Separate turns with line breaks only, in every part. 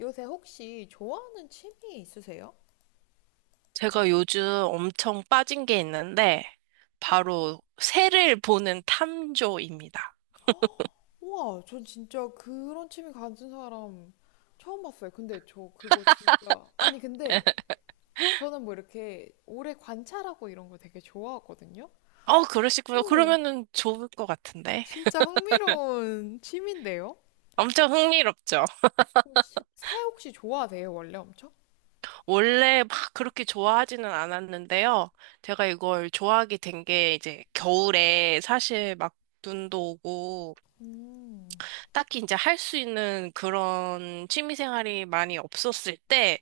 요새 혹시 좋아하는 취미 있으세요?
제가 요즘 엄청 빠진 게 있는데, 바로 새를 보는 탐조입니다.
우와, 전 진짜 그런 취미 가진 사람 처음 봤어요. 근데 저 그거 진짜, 아니, 근데 저는 뭐 이렇게 오래 관찰하고 이런 거 되게 좋아하거든요?
그러시구나.
오,
그러면은 좋을 것 같은데.
진짜 흥미로운 취미인데요?
엄청 흥미롭죠?
그럼 새 혹시 좋아하세요, 원래 엄청?
원래 막 그렇게 좋아하지는 않았는데요. 제가 이걸 좋아하게 된 게 이제 겨울에 사실 막 눈도 오고,
음,
딱히 이제 할 수 있는 그런 취미 생활이 많이 없었을 때,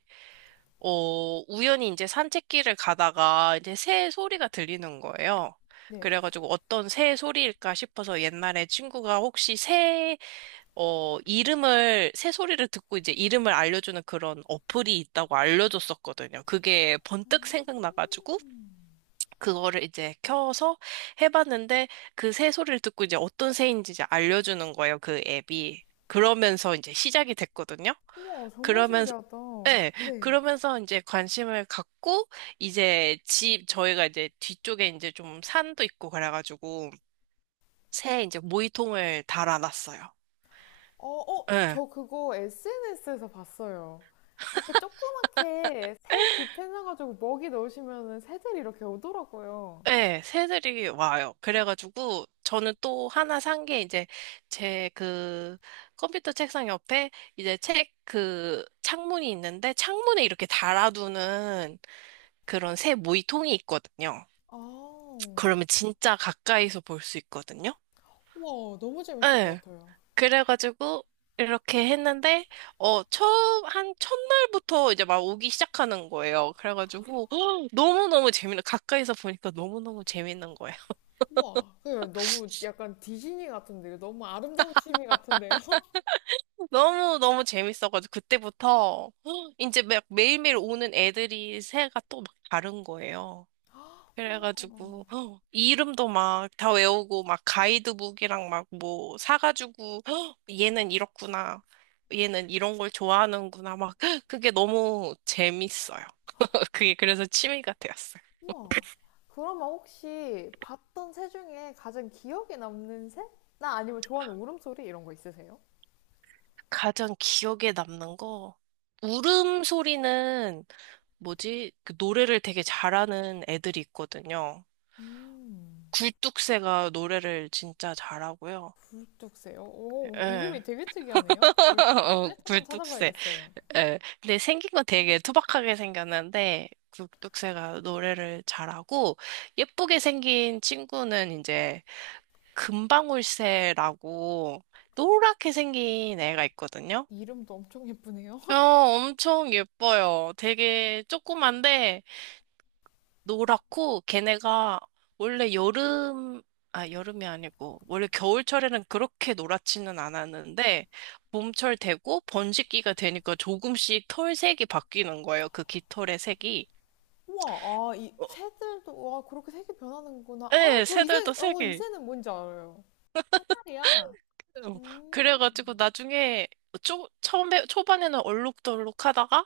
우연히 이제 산책길을 가다가 이제 새 소리가 들리는 거예요.
네.
그래가지고 어떤 새 소리일까 싶어서 옛날에 친구가 혹시 새, 이름을, 새 소리를 듣고 이제 이름을 알려주는 그런 어플이 있다고 알려줬었거든요. 그게 번뜩 생각나가지고 그거를 이제 켜서 해봤는데 그 새 소리를 듣고 이제 어떤 새인지 이제 알려주는 거예요. 그 앱이. 그러면서 이제 시작이 됐거든요.
우와, 정말 신기하다.
네,
네.
그러면서 이제 관심을 갖고, 이제 집, 저희가 이제 뒤쪽에 이제 좀 산도 있고 그래가지고, 새 이제 모이통을 달아놨어요.
어, 어,
네,
저 그거 SNS에서 봤어요. 이렇게 조그맣게 새 집해놔가지고 먹이 넣으시면은 새들이 이렇게 오더라고요.
네, 새들이 와요. 그래가지고, 저는 또 하나 산 게 이제 제 그 컴퓨터 책상 옆에 이제 책 그 창문이 있는데, 창문에 이렇게 달아두는 그런 새 모이통이 있거든요.
아,
그러면 진짜 가까이서 볼 수 있거든요.
우와, 너무 재밌을 것
예.
같아요.
그래가지고 이렇게 했는데 처음 한 첫날부터 이제 막 오기 시작하는 거예요. 그래가지고 너무너무 재밌는 가까이서 보니까 너무너무 재밌는 거예요.
우와, 그 너무 약간 디즈니 같은데요. 너무 아름다운 취미 같은데요.
너무너무 재밌어가지고 그때부터 이제 막 매일매일 오는 애들이 새가 또 막 다른 거예요.
우와,
그래가지고 헉, 이름도 막 다 외우고 막 가이드북이랑 막 뭐 사가지고 헉, 얘는 이렇구나. 얘는 이런 걸 좋아하는구나. 막 헉, 그게 너무 재밌어요. 그게 그래서 취미가 되었어요.
우와. 그러면 혹시 봤던 새 중에 가장 기억에 남는 새? 나 아니면 좋아하는 울음소리 이런 거 있으세요?
가장 기억에 남는 거 울음소리는 뭐지? 그 노래를 되게 잘하는 애들이 있거든요.
음.
굴뚝새가 노래를 진짜 잘하고요.
굴뚝새요. 오, 뭐 이름이
예.
되게 특이하네요. 굴 뚝 새 한번
굴뚝새.
찾아봐야겠어요.
예. 근데 생긴 건 되게 투박하게 생겼는데 굴뚝새가 노래를 잘하고 예쁘게 생긴 친구는 이제 금방울새라고 노랗게 생긴 애가 있거든요.
이름도 엄청 예쁘네요.
엄청 예뻐요. 되게 조그만데 노랗고 걔네가 원래 여름 아 여름이 아니고 원래 겨울철에는 그렇게 노랗지는 않았는데 봄철 되고 번식기가 되니까 조금씩 털색이 바뀌는 거예요. 그 깃털의 색이.
우와, 아, 이
어,
새들도, 와, 그렇게 색이 변하는구나. 아,
네,
저 이 새,
새들도
이
색이.
새는 뭔지 알아요. 사다리야.
어,
음,
그래가지고 나중에 처음에 초반에는 얼룩덜룩 하다가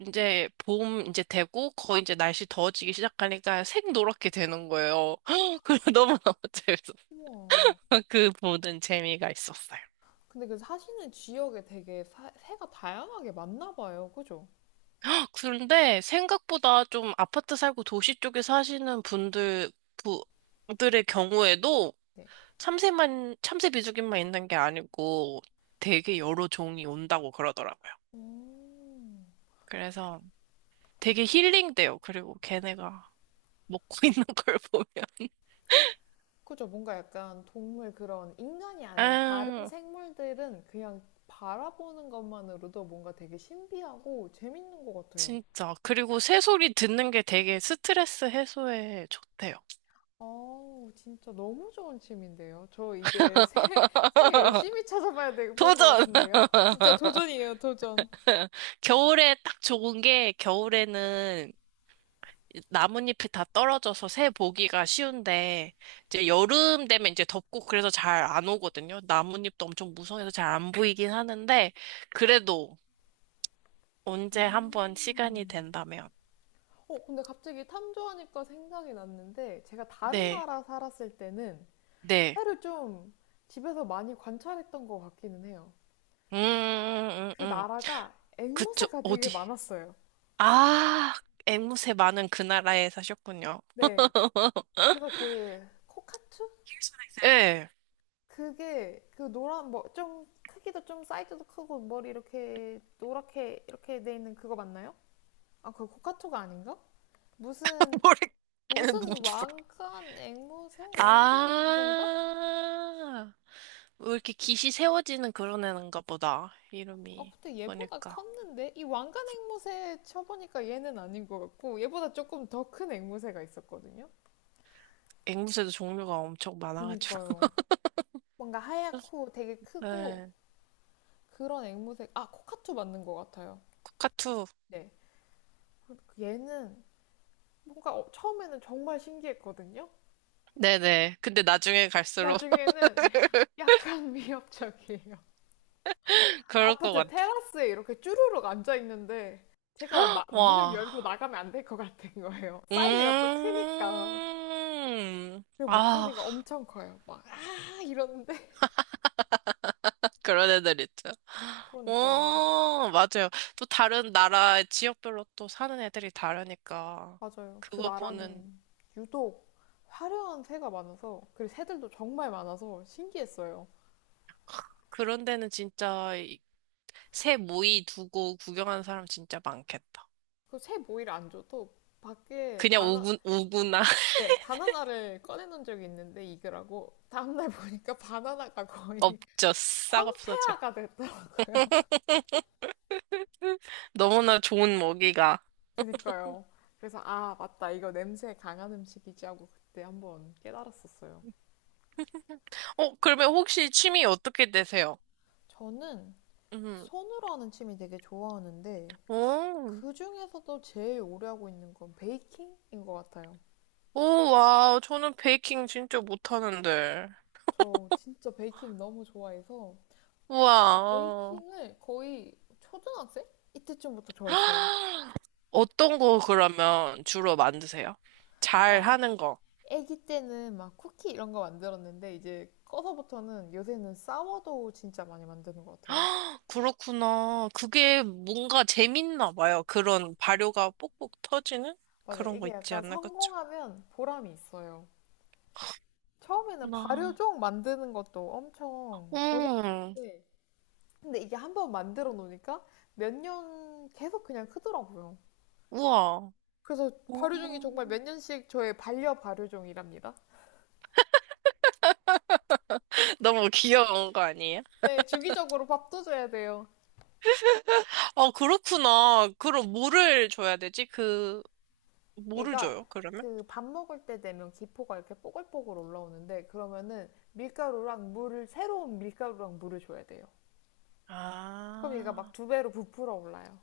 이제 봄 이제 되고 거의 이제 날씨 더워지기 시작하니까 색 노랗게 되는 거예요. 그래 너무너무 재밌어.
우와.
그 보는 재미가 있었어요.
근데 그 사시는 지역에 되게 새가 다양하게 많나 봐요. 그죠?
아, 그런데 생각보다 좀 아파트 살고 도시 쪽에 사시는 분들의 경우에도
네.
참새 비둘기만 있는 게 아니고 되게 여러 종이 온다고 그러더라고요.
음.
그래서 되게 힐링돼요. 그리고 걔네가 먹고 있는 걸 보면.
그죠. 뭔가 약간 동물 그런 인간이 아닌 다른
아,
생물들은 그냥 바라보는 것만으로도 뭔가 되게 신비하고 재밌는 것 같아요.
진짜. 그리고 새소리 듣는 게 되게 스트레스 해소에 좋대요.
아우, 진짜 너무 좋은 취미인데요. 저 이제 새, 열심히 찾아봐야 될 것
도전!
같은데요. 진짜 도전이에요, 도전.
겨울에 딱 좋은 게 겨울에는 나뭇잎이 다 떨어져서 새 보기가 쉬운데 이제 여름 되면 이제 덥고 그래서 잘 안 오거든요. 나뭇잎도 엄청 무성해서 잘 안 보이긴 하는데 그래도 언제 한번
음.
시간이 된다면
근데 갑자기 탐조하니까 생각이 났는데 제가 다른
네,
나라 살았을 때는
네,
새를 좀 집에서 많이 관찰했던 것 같기는 해요.
음, 음,
그
음, 음.
나라가
그쵸,
앵무새가 되게
어디?
많았어요.
아, 앵무새 많은 그 나라에 사셨군요.
네. 그래서 그 코카투?
예.
그게 그 노란 뭐 좀 크기도 좀 사이즈도 크고 머리 이렇게 노랗게 이렇게 돼 있는 그거 맞나요? 아, 그 코카투가 아닌가? 무슨
모르겠는
무슨
누군지 모르겠.
왕관 앵무새? 왕관 앵무새인가?
아, 왜 이렇게 깃이 세워지는 그런 애인가 보다.
아,
이름이
근데 얘보다
보니까.
컸는데 이 왕관 앵무새 쳐보니까 얘는 아닌 것 같고 얘보다 조금 더 큰 앵무새가 있었거든요.
앵무새도 종류가 엄청 많아가지고.
그니까요. 뭔가 하얗고 되게 크고
네,
그런 앵무새. 아, 코카투 맞는 것 같아요.
코카투.
네. 얘는 뭔가 처음에는 정말 신기했거든요.
네네. 근데 나중에 갈수록
나중에는 약간 위협적이에요.
그럴 것
아파트
같아.
테라스에 이렇게 쭈루룩 앉아 있는데 제가 문을
와.
열고 나가면 안 될 것 같은 거예요. 사이즈가 또 크니까.
음.
그리고
아,
목소리가 엄청 커요. 막, 아! 이러는데.
그런 애들 있죠.
그러니까요.
오, 맞아요. 또 다른 나라 지역별로 또 사는 애들이 다르니까.
맞아요. 그
그거 보는,
나라는 유독 화려한 새가 많아서, 그리고 새들도 정말 많아서 신기했어요.
그런 데는 진짜 새 모이 두고 구경하는 사람 진짜 많겠다.
그 새 모이를 안 줘도 밖에
그냥
바나,
오구나.
네, 바나나를 꺼내놓은 적이 있는데 익으라고 다음날 보니까 바나나가 거의
없죠. 싹 없어져.
황폐화가 됐더라고요.
너무나 좋은 먹이가.
그니까요. 그래서 아, 맞다. 이거 냄새 강한 음식이지 하고 그때 한번 깨달았었어요.
어, 그러면 혹시 취미 어떻게 되세요?
저는
음.
손으로 하는 취미 되게 좋아하는데
오,
그 중에서도 제일 오래 하고 있는 건 베이킹인 것 같아요.
오, 와, 저는 베이킹 진짜 못하는데.
저 진짜 베이킹 너무 좋아해서 제가
우와.
베이킹을 거의 초등학생? 이때쯤부터 좋아했어요.
어떤 거 그러면 주로 만드세요? 잘
막
하는 거.
아기 때는 막 쿠키 이런 거 만들었는데 이제 커서부터는 요새는 싸워도 진짜 많이 만드는 것 같아요.
그렇구나. 그게 뭔가 재밌나 봐요. 그런 발효가 뽁뽁 터지는
맞아요.
그런 거
이게
있지
약간
않나, 그쵸?
성공하면 보람이 있어요. 처음에는
나.
발효종 만드는 것도 엄청
음,
고생했는데 근데 이게 한번 만들어 놓으니까 몇 년 계속 그냥 크더라고요.
우와.
그래서
오.
발효종이 정말 몇 년씩 저의 반려 발효종이랍니다.
너무 귀여운 거 아니에요?
네, 주기적으로 밥도 줘야 돼요.
아, 그렇구나. 그럼 뭐를 줘야 되지? 그, 뭐를
얘가
줘요, 그러면?
그 밥 먹을 때 되면 기포가 이렇게 뽀글뽀글 올라오는데 그러면은 밀가루랑 물을 새로운 밀가루랑 물을 줘야 돼요. 그럼 얘가 막
아,
두 배로 부풀어 올라요.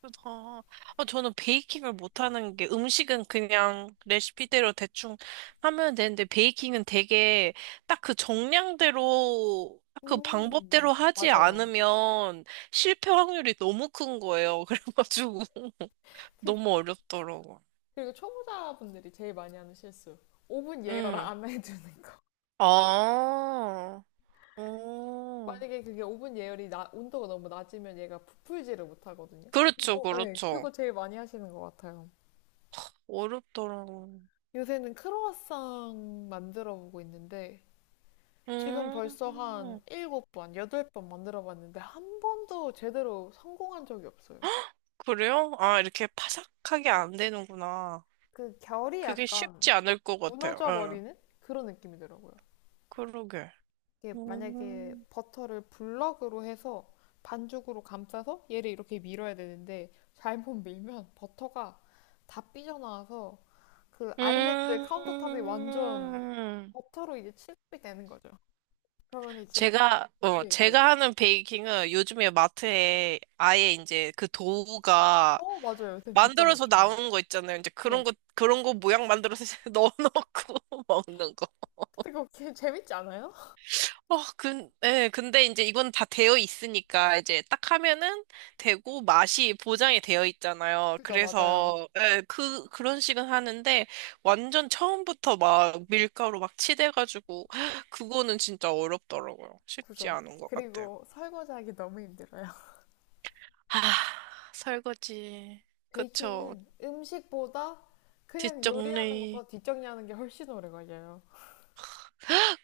그렇다. 아, 저는 베이킹을 못하는 게 음식은 그냥 레시피대로 대충 하면 되는데 베이킹은 되게 딱 그 정량대로, 딱그
음.
방법대로 하지
맞아요.
않으면 실패 확률이 너무 큰 거예요. 그래가지고
그-
너무 어렵더라고.
그리고 초보자분들이 제일 많이 하는 실수. 오븐 예열
응.
안 해두는 거.
아, 오.
만약에 그게 오븐 예열이 온도가 너무 낮으면 얘가 부풀지를 못하거든요.
그렇죠,
그거, 네,
그렇죠.
그거 제일 많이 하시는 것 같아요.
어렵더라고.
요새는 크로와상 만들어 보고 있는데 지금 벌써 한
음,
7번, 8번 만들어 봤는데 한 번도 제대로 성공한 적이 없어요.
그래요? 아, 이렇게 파삭하게 안 되는구나.
그 결이
그게
약간
쉽지 않을 것 같아요.
무너져
예,
버리는 그런 느낌이더라고요.
그러게.
이게 만약에
음,
버터를 블럭으로 해서 반죽으로 감싸서 얘를 이렇게 밀어야 되는데 잘못 밀면 버터가 다 삐져나와서 그 아일랜드 카운터탑이 완전
음,
버터로 이제 칠 u 이 되는 거죠. 그러면 이제 네네.
제가 하는 베이킹은 요즘에 마트에 아예 이제 그 도우가
어, 맞아요. 요새 진짜
만들어서
많죠.
나오는 거 있잖아요. 이제 그런
네.
거, 그런 거 모양 만들어서 넣어놓고 먹는 거.
근데 그거 재밌지 않아요?
예, 근데 이제 이건 다 되어 있으니까 이제 딱 하면은 되고 맛이 보장이 되어 있잖아요.
그죠, 맞아요.
그래서 예, 그런 식은 하는데 완전 처음부터 막 밀가루 막 치대가지고 그거는 진짜 어렵더라고요. 쉽지
그죠.
않은 것 같아요.
그리고 설거지하기 너무 힘들어요.
아, 설거지. 그쵸.
베이킹은 음식보다 그냥 요리하는
뒷정리.
것보다 뒷정리하는 게 훨씬 오래 걸려요.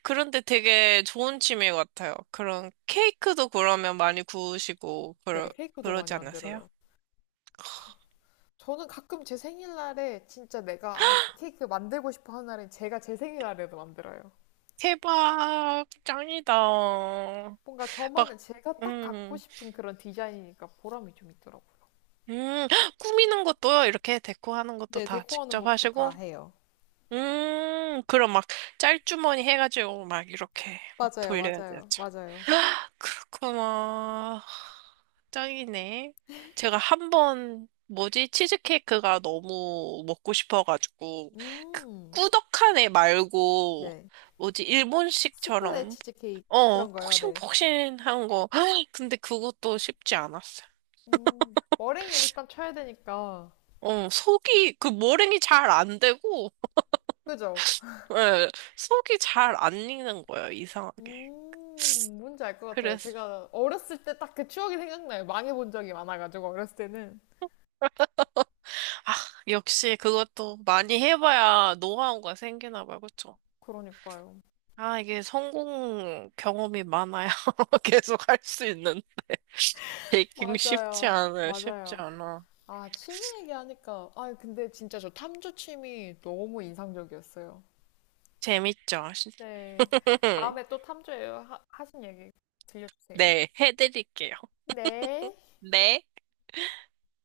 그런데 되게 좋은 취미 같아요. 그런 케이크도 그러면 많이 구우시고
네,
그러,
케이크도 많이
그러지 않으세요?
만들어요. 저, 저는 가끔 제 생일날에 진짜 내가 아, 이 케이크 만들고 싶어 하는 날엔 제가 제 생일날에도 만들어요.
대박, 짱이다. 막,
뭔가 저만의 제가 딱 갖고
음,
싶은 그런 디자인이니까 보람이 좀 있더라고요.
음, 꾸미는 것도요, 이렇게 데코하는 것도
네,
다
데코하는
직접
것도 다
하시고,
해요.
그럼 막 짤주머니 해가지고 막 이렇게 막
맞아요,
돌려야
맞아요,
되죠.
맞아요.
그렇구나. 짱이네. 제가 한 번, 뭐지, 치즈케이크가 너무 먹고 싶어가지고, 그
음,
꾸덕한 애 말고,
네.
뭐지,
수플레
일본식처럼
치즈케이크
어,
그런 거요, 네.
폭신폭신한 거. 근데 그것도 쉽지 않았어요.
머랭을 일단 쳐야 되니까.
그 머랭이 잘 안 되고,
그죠?
예, 속이 잘 안 익는 거예요, 이상하게.
뭔지 알 것 같아요.
그래서,
제가 어렸을 때 딱 그 추억이 생각나요. 망해본 적이 많아가지고, 어렸을 때는.
아, 역시 그것도 많이 해봐야 노하우가 생기나 봐요, 그쵸?
그러니까요.
아, 이게 성공 경험이 많아야 계속 할 수 있는 베이킹 쉽지
맞아요.
않아요, 쉽지
맞아요.
않아.
아, 취미 얘기하니까. 아, 근데 진짜 저 탐조 취미 너무 인상적이었어요.
재밌죠?
네. 다음에 또 탐조예요. 하신 얘기 들려주세요.
네, 해드릴게요.
네.
네.